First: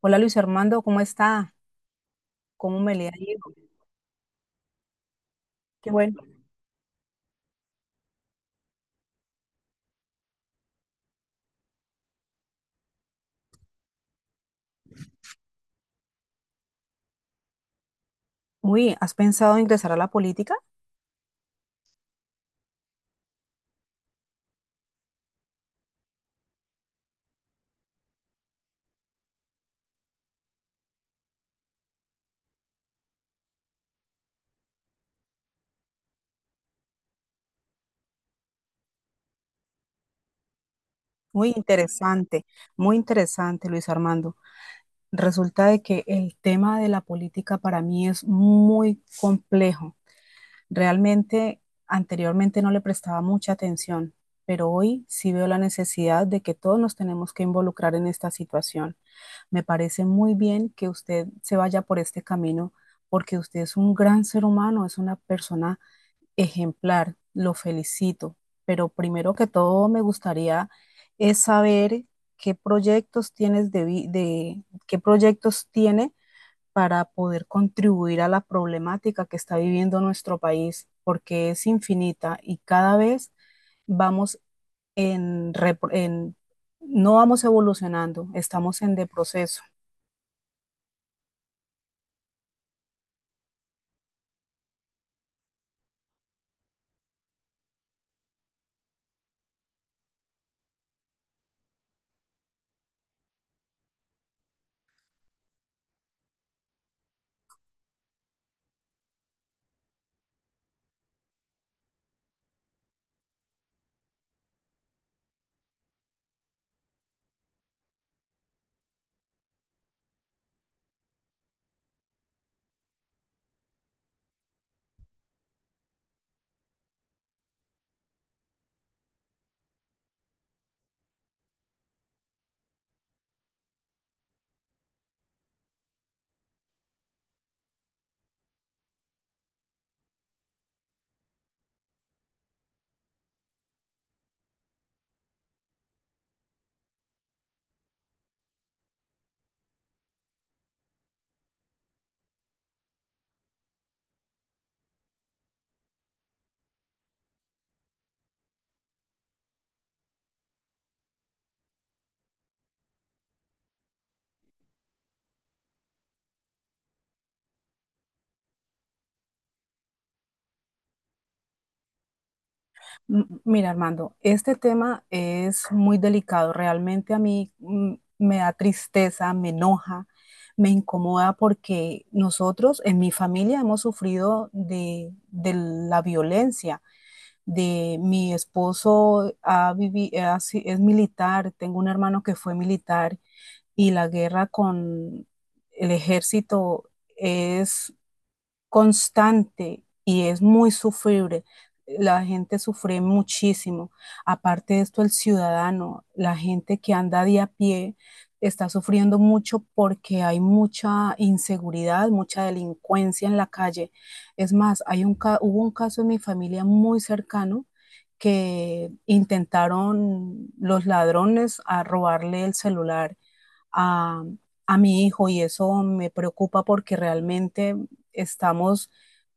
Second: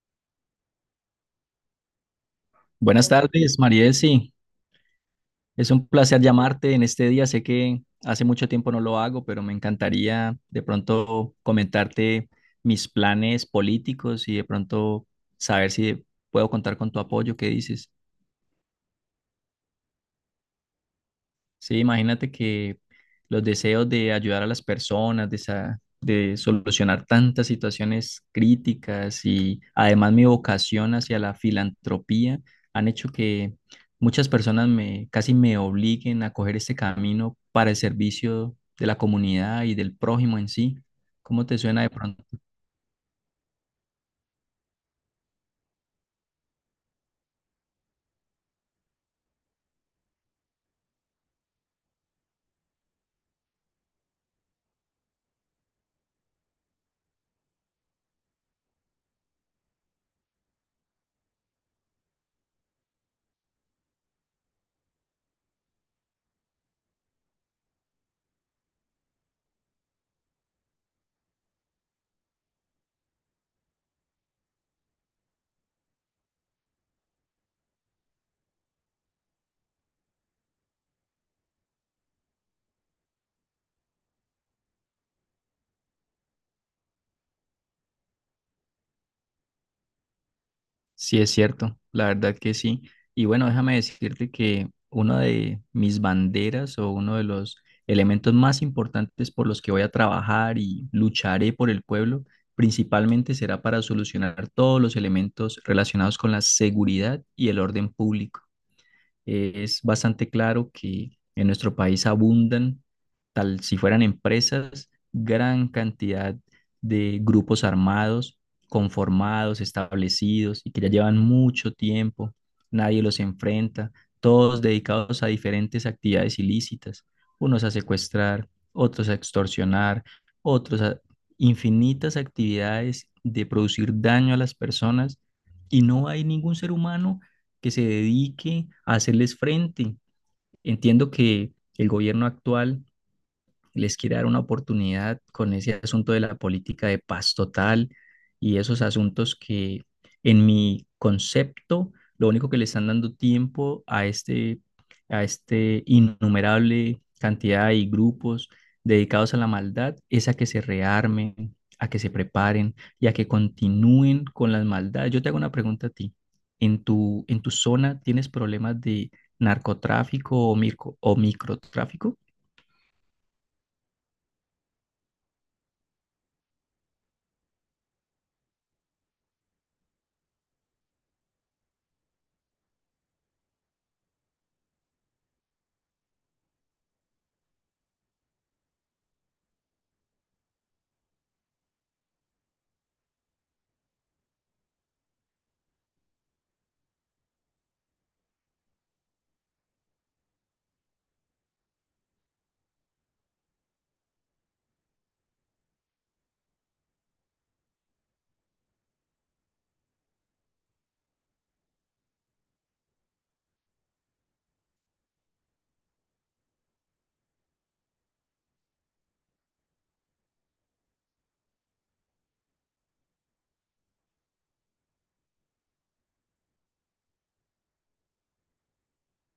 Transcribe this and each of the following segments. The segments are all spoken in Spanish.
Hola Luis Armando, ¿cómo está? ¿Cómo me le Buenas ha ido? tardes, Marielsi. Es un Qué bueno. placer llamarte en este día. Sé que hace mucho tiempo no lo hago, pero me encantaría de pronto comentarte mis planes políticos y de pronto saber si puedo contar con tu apoyo. ¿Qué dices? Uy, ¿has pensado ingresar a la política? Sí, imagínate que los deseos de ayudar a las personas, de solucionar tantas situaciones críticas y además mi vocación hacia la filantropía han hecho que muchas personas me casi me obliguen a coger este camino para el servicio de la comunidad y del prójimo en sí. ¿Cómo Muy te suena de pronto? interesante, muy interesante Luis Armando. Resulta de que el tema de la política para mí es muy complejo. Realmente anteriormente no le prestaba mucha atención, pero hoy sí veo la necesidad de que todos nos tenemos que involucrar en esta situación. Me parece muy bien que usted se vaya por este camino porque usted es un gran ser humano, es una persona ejemplar, lo felicito, pero primero que todo me gustaría es saber qué proyectos tiene para poder contribuir a la problemática que está viviendo nuestro país, porque es infinita y cada vez vamos en, repro- en- no vamos evolucionando, estamos en de proceso. Sí, es cierto, la verdad que sí. Y bueno, déjame decirte que una de mis banderas o uno de los elementos más importantes por los que voy a trabajar y lucharé por el pueblo, principalmente será para solucionar todos los elementos relacionados con la seguridad y el orden público. Es bastante claro que en nuestro país abundan, tal si fueran empresas, gran cantidad de grupos armados, conformados, establecidos y que ya llevan mucho tiempo, nadie los enfrenta, todos dedicados a diferentes actividades ilícitas, unos a secuestrar, otros a extorsionar, otros a infinitas actividades de producir daño a las personas y no hay ningún ser humano que se dedique a hacerles frente. Entiendo que el gobierno actual les quiere dar una oportunidad con ese asunto de la política de paz total y esos asuntos que en mi concepto lo único que le están dando tiempo a este innumerable cantidad y grupos dedicados a la maldad es a que se rearmen, a que se preparen y a que continúen con las maldades. Yo te hago una pregunta a ti. ¿En tu zona tienes problemas de narcotráfico o microtráfico? Mira, Armando, este tema es muy delicado. Realmente a mí me da tristeza, me enoja, me incomoda porque nosotros en mi familia hemos sufrido de la violencia. De mi esposo ha vivi- ha si- es militar, tengo un hermano que fue militar y la guerra con el ejército es constante y es muy sufrible. La gente sufre muchísimo. Aparte de esto, el ciudadano, la gente que anda de a pie, está sufriendo mucho porque hay mucha inseguridad, mucha delincuencia en la calle. Es más, hubo un caso en mi familia muy cercano que intentaron los ladrones a robarle el celular a, a mi hijo y eso me preocupa porque realmente estamos,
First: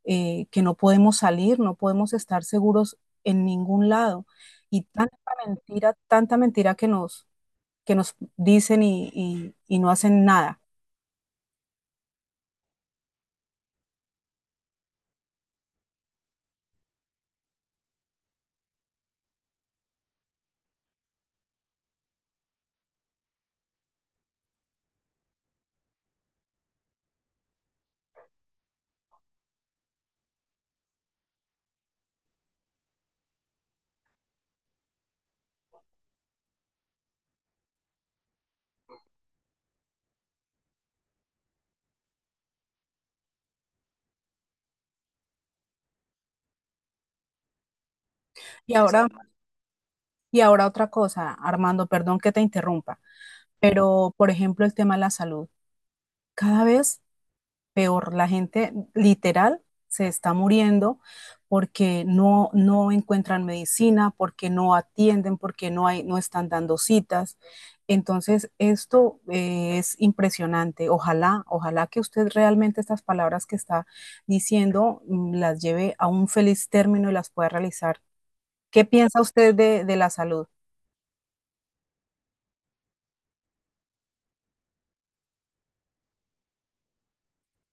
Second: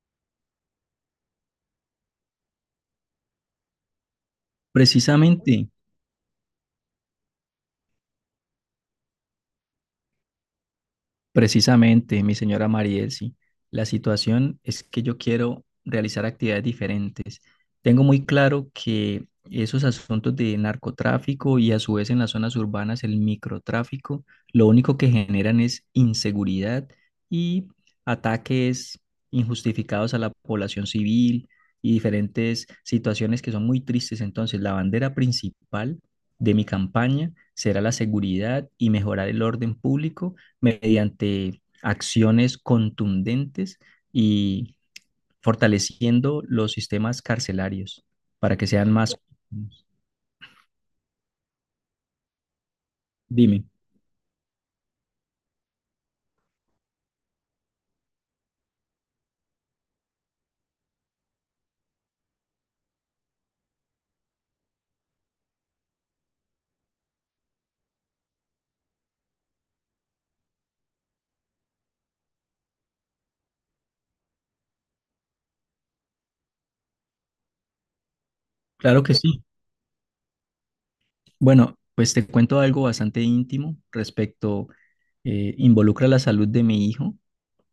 que no podemos salir, no podemos estar seguros en ningún lado. Y Precisamente, tanta mentira que nos dicen y no hacen nada. Precisamente, mi señora Mariel, sí. La situación es que yo quiero realizar actividades diferentes. Tengo muy claro que esos asuntos de narcotráfico y a su vez en las zonas urbanas el microtráfico, lo único que generan es inseguridad y ataques injustificados a la población civil y diferentes situaciones que son muy tristes. Entonces, la bandera principal de mi campaña será la seguridad y mejorar el orden público mediante acciones contundentes y fortaleciendo los sistemas carcelarios para que Y sean ahora, más... y ahora otra cosa, Armando, perdón que te interrumpa, Dime, pero por ejemplo el tema de la salud. Cada vez peor, la gente literal se está muriendo porque no encuentran medicina, porque no atienden, porque no están dando citas. Entonces, esto es impresionante. Ojalá, ojalá que usted realmente estas palabras que está diciendo las lleve a un feliz término y las pueda realizar. ¿Qué claro que piensa sí. usted de la salud? Bueno, pues te cuento algo bastante íntimo respecto, involucra la salud de mi hijo.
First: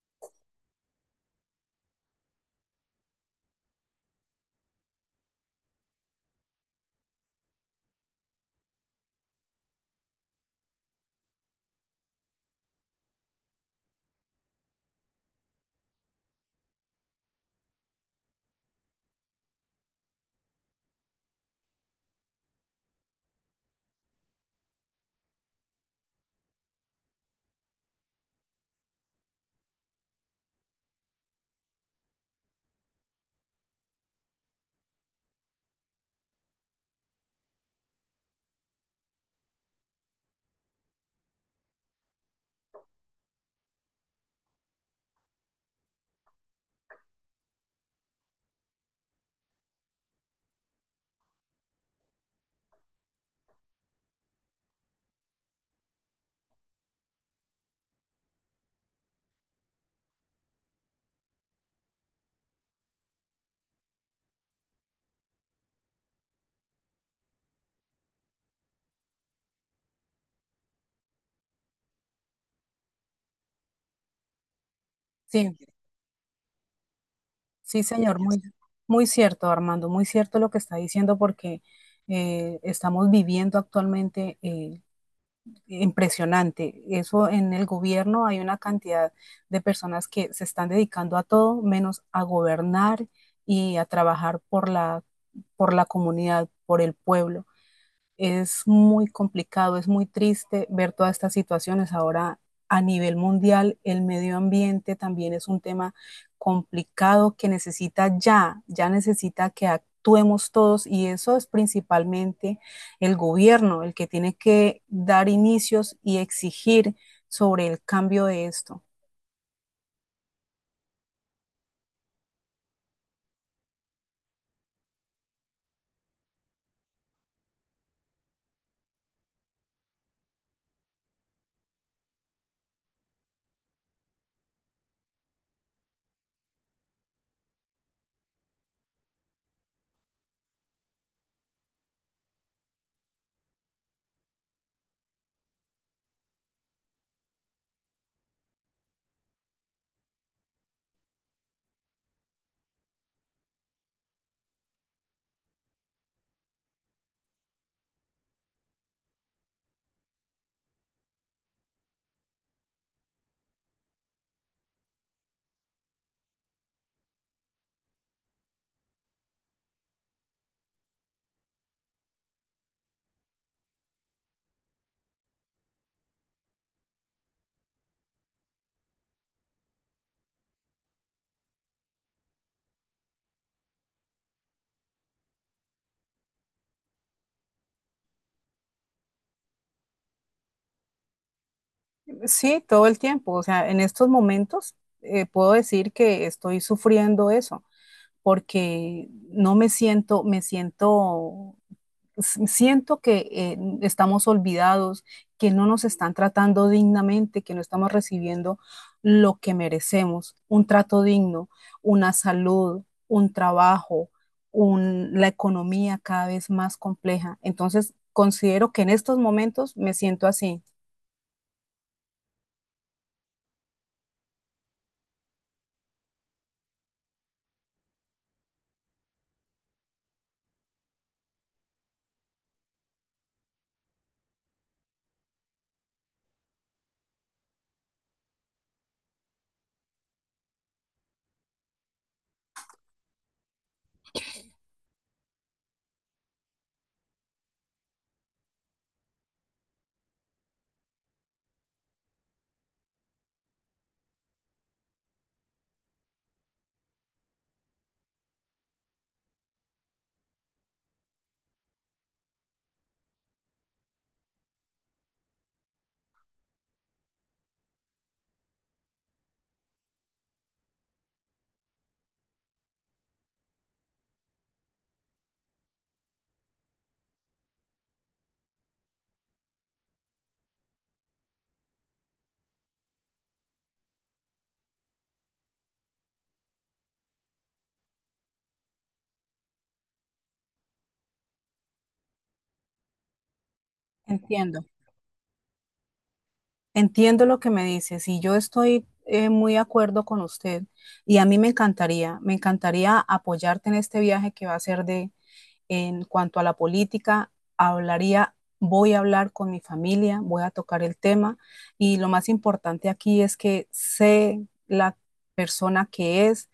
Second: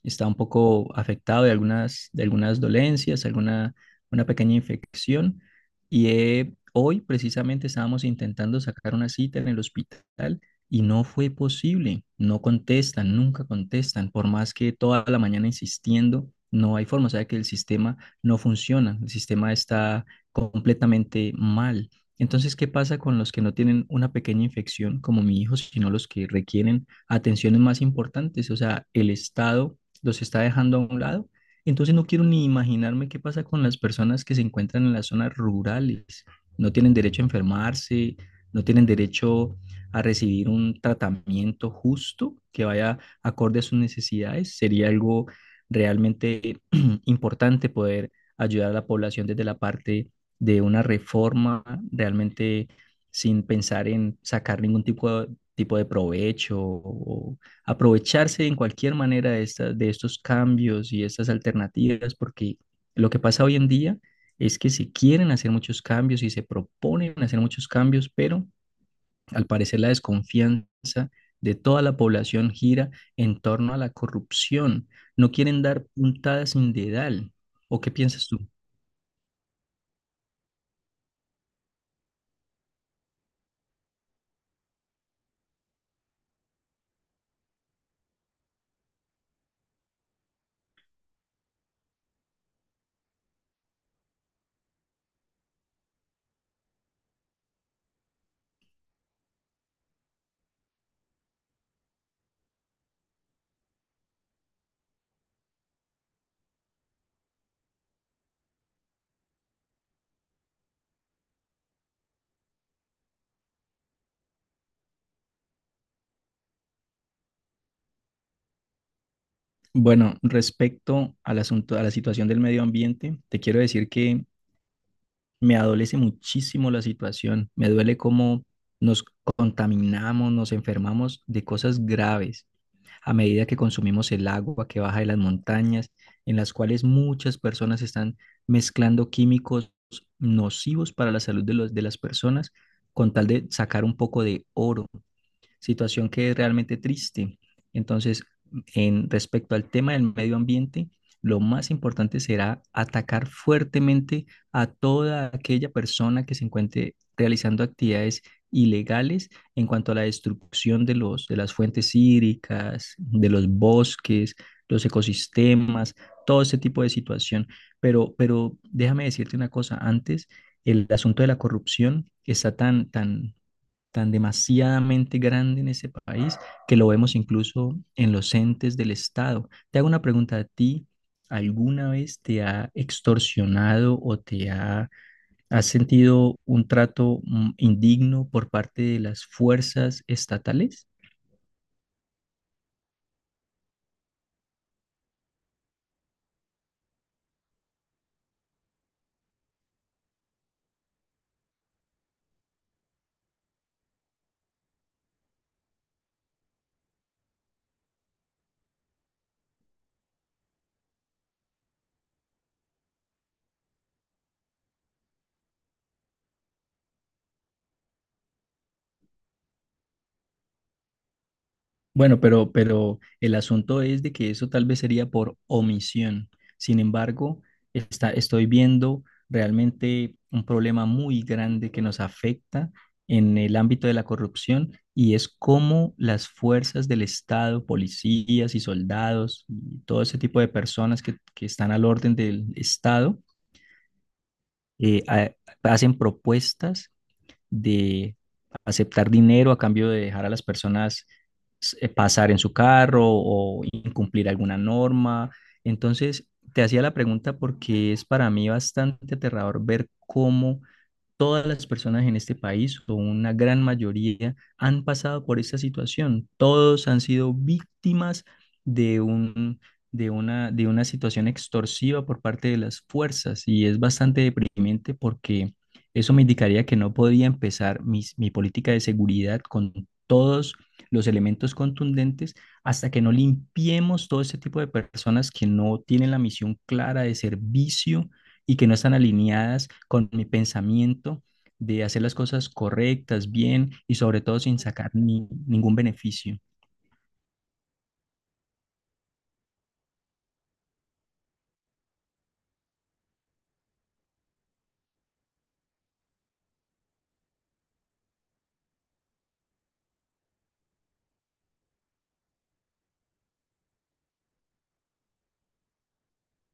Está un poco afectado de de algunas dolencias, alguna una pequeña infección. Y hoy precisamente estábamos intentando sacar una cita en el hospital y no fue posible. No contestan, nunca contestan, por más que toda la mañana insistiendo. No hay forma, o sea que el sistema no funciona, el sistema está completamente mal. Entonces, ¿qué pasa con los que no tienen una pequeña infección como mi hijo, sino los que requieren atenciones más importantes? O sea, el Estado los está dejando a un lado. Entonces no quiero ni imaginarme qué pasa con las personas que se encuentran en las zonas rurales. No tienen derecho a enfermarse, no tienen derecho a recibir un tratamiento justo que vaya acorde a sus necesidades. Sería algo realmente importante poder ayudar a la población desde la parte de una reforma realmente sin pensar en sacar ningún tipo de provecho o aprovecharse en cualquier manera de, de estos cambios y estas alternativas, porque lo que pasa hoy en día es que se quieren hacer muchos cambios y se proponen hacer muchos cambios, pero al parecer la desconfianza de toda la población gira en torno a la corrupción. No Sí. quieren dar puntadas sin dedal. ¿O Sí, qué señor, piensas tú? muy, muy cierto, Armando, muy cierto lo que está diciendo porque estamos viviendo actualmente impresionante. Eso en el gobierno hay una cantidad de personas que se están dedicando a todo menos a gobernar y a trabajar por la comunidad, por el pueblo. Es muy complicado, es muy triste ver todas estas situaciones. Ahora a nivel mundial, el medio ambiente también es un tema complicado que necesita ya, ya necesita que actuemos todos y eso es principalmente el gobierno, el que tiene que dar inicios y exigir sobre el cambio de esto. Bueno, respecto al asunto, a la situación del medio ambiente, te quiero decir que me adolece muchísimo la situación. Me duele cómo nos contaminamos, nos enfermamos de cosas graves a medida que consumimos el agua que baja de las montañas, en las cuales muchas personas están mezclando químicos nocivos para la salud de de las personas con tal de sacar un poco de oro, situación que es realmente triste. Entonces, en respecto al tema del medio ambiente, lo más importante será atacar fuertemente a toda aquella persona que se encuentre realizando actividades ilegales en cuanto a la destrucción de los de las fuentes hídricas, de los bosques, los ecosistemas, todo ese tipo de situación. Pero déjame decirte una cosa antes, el asunto de la corrupción está tan demasiadamente grande en ese país que lo vemos incluso en los entes del Estado. Te hago una pregunta a ti. ¿Alguna vez te ha extorsionado o te ha, has sentido un trato indigno por parte de las fuerzas estatales? Sí, todo el tiempo, o sea, en estos momentos puedo decir que estoy sufriendo eso. Porque no me siento, me siento, siento que estamos olvidados, que no nos están tratando dignamente, que no estamos recibiendo lo que merecemos, un trato digno, una salud, un trabajo, la economía cada vez más compleja. Entonces, considero que en estos momentos me siento así. Bueno, pero el asunto es de que eso tal vez sería por omisión. Sin embargo, estoy viendo realmente un problema muy grande que nos afecta en el ámbito de la corrupción y es cómo las fuerzas del Estado, policías y soldados y todo ese tipo de personas que están al orden del Estado, eh, ha- hacen propuestas de aceptar dinero a cambio de dejar a las personas pasar en su carro o incumplir alguna norma. Entonces, te hacía la pregunta porque es para mí bastante aterrador ver cómo todas las personas en este país, o una gran mayoría, han pasado por esta situación. Todos han sido víctimas de un, de una situación extorsiva por parte de las fuerzas y es bastante deprimente porque eso me indicaría que no podía empezar mi política de seguridad con todos los elementos contundentes hasta que no limpiemos todo este tipo de personas que no tienen la misión clara de servicio y que no están alineadas con mi pensamiento de hacer las cosas correctas, bien y sobre todo sin Entiendo. sacar ningún beneficio. Entiendo lo que me dices y yo estoy muy de acuerdo con usted y a mí me encantaría apoyarte en este viaje que va a ser de, en cuanto a la política, hablaría, voy a hablar con mi familia, voy a tocar el tema y lo más importante aquí es que sé la persona que es,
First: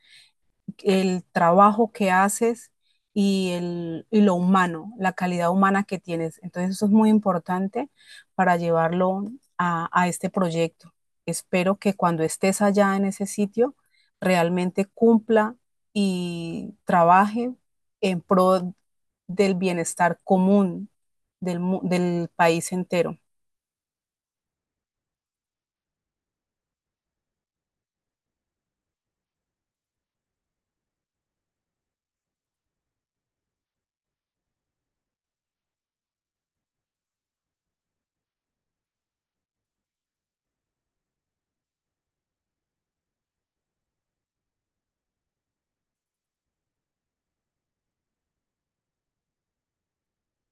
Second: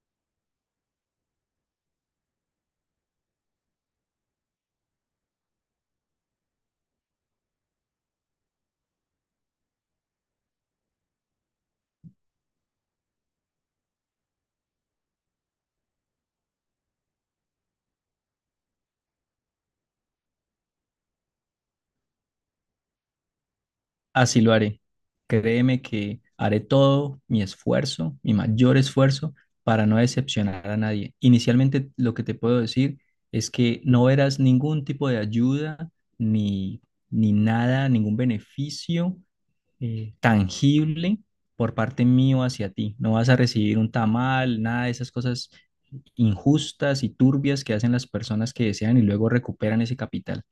el trabajo que haces y lo humano, la calidad humana que tienes. Entonces eso es muy importante para llevarlo a este proyecto. Espero que cuando estés allá en ese sitio realmente cumpla y trabaje en pro del bienestar común del, del país entero. Así lo haré. Créeme que haré todo mi esfuerzo, mi mayor esfuerzo para no decepcionar a nadie. Inicialmente lo que te puedo decir es que no verás ningún tipo de ayuda ni, ni nada, ningún beneficio tangible por parte mío hacia ti. No vas a recibir un tamal, nada de esas cosas injustas y turbias que hacen las personas que desean y luego recuperan ese capital.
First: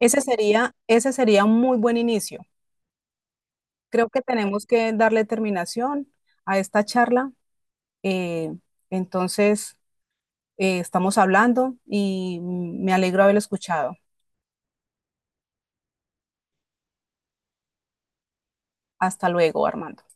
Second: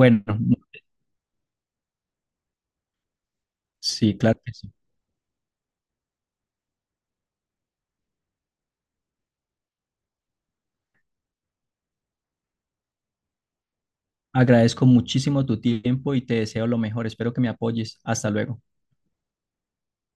Ese sería un muy buen inicio. Creo sí, que claro que tenemos sí. que darle terminación a esta charla. Eh, entonces, estamos hablando y me alegro haberlo escuchado. Agradezco muchísimo tu tiempo y te deseo lo mejor. Espero que me apoyes. Hasta luego. Hasta luego, Armando.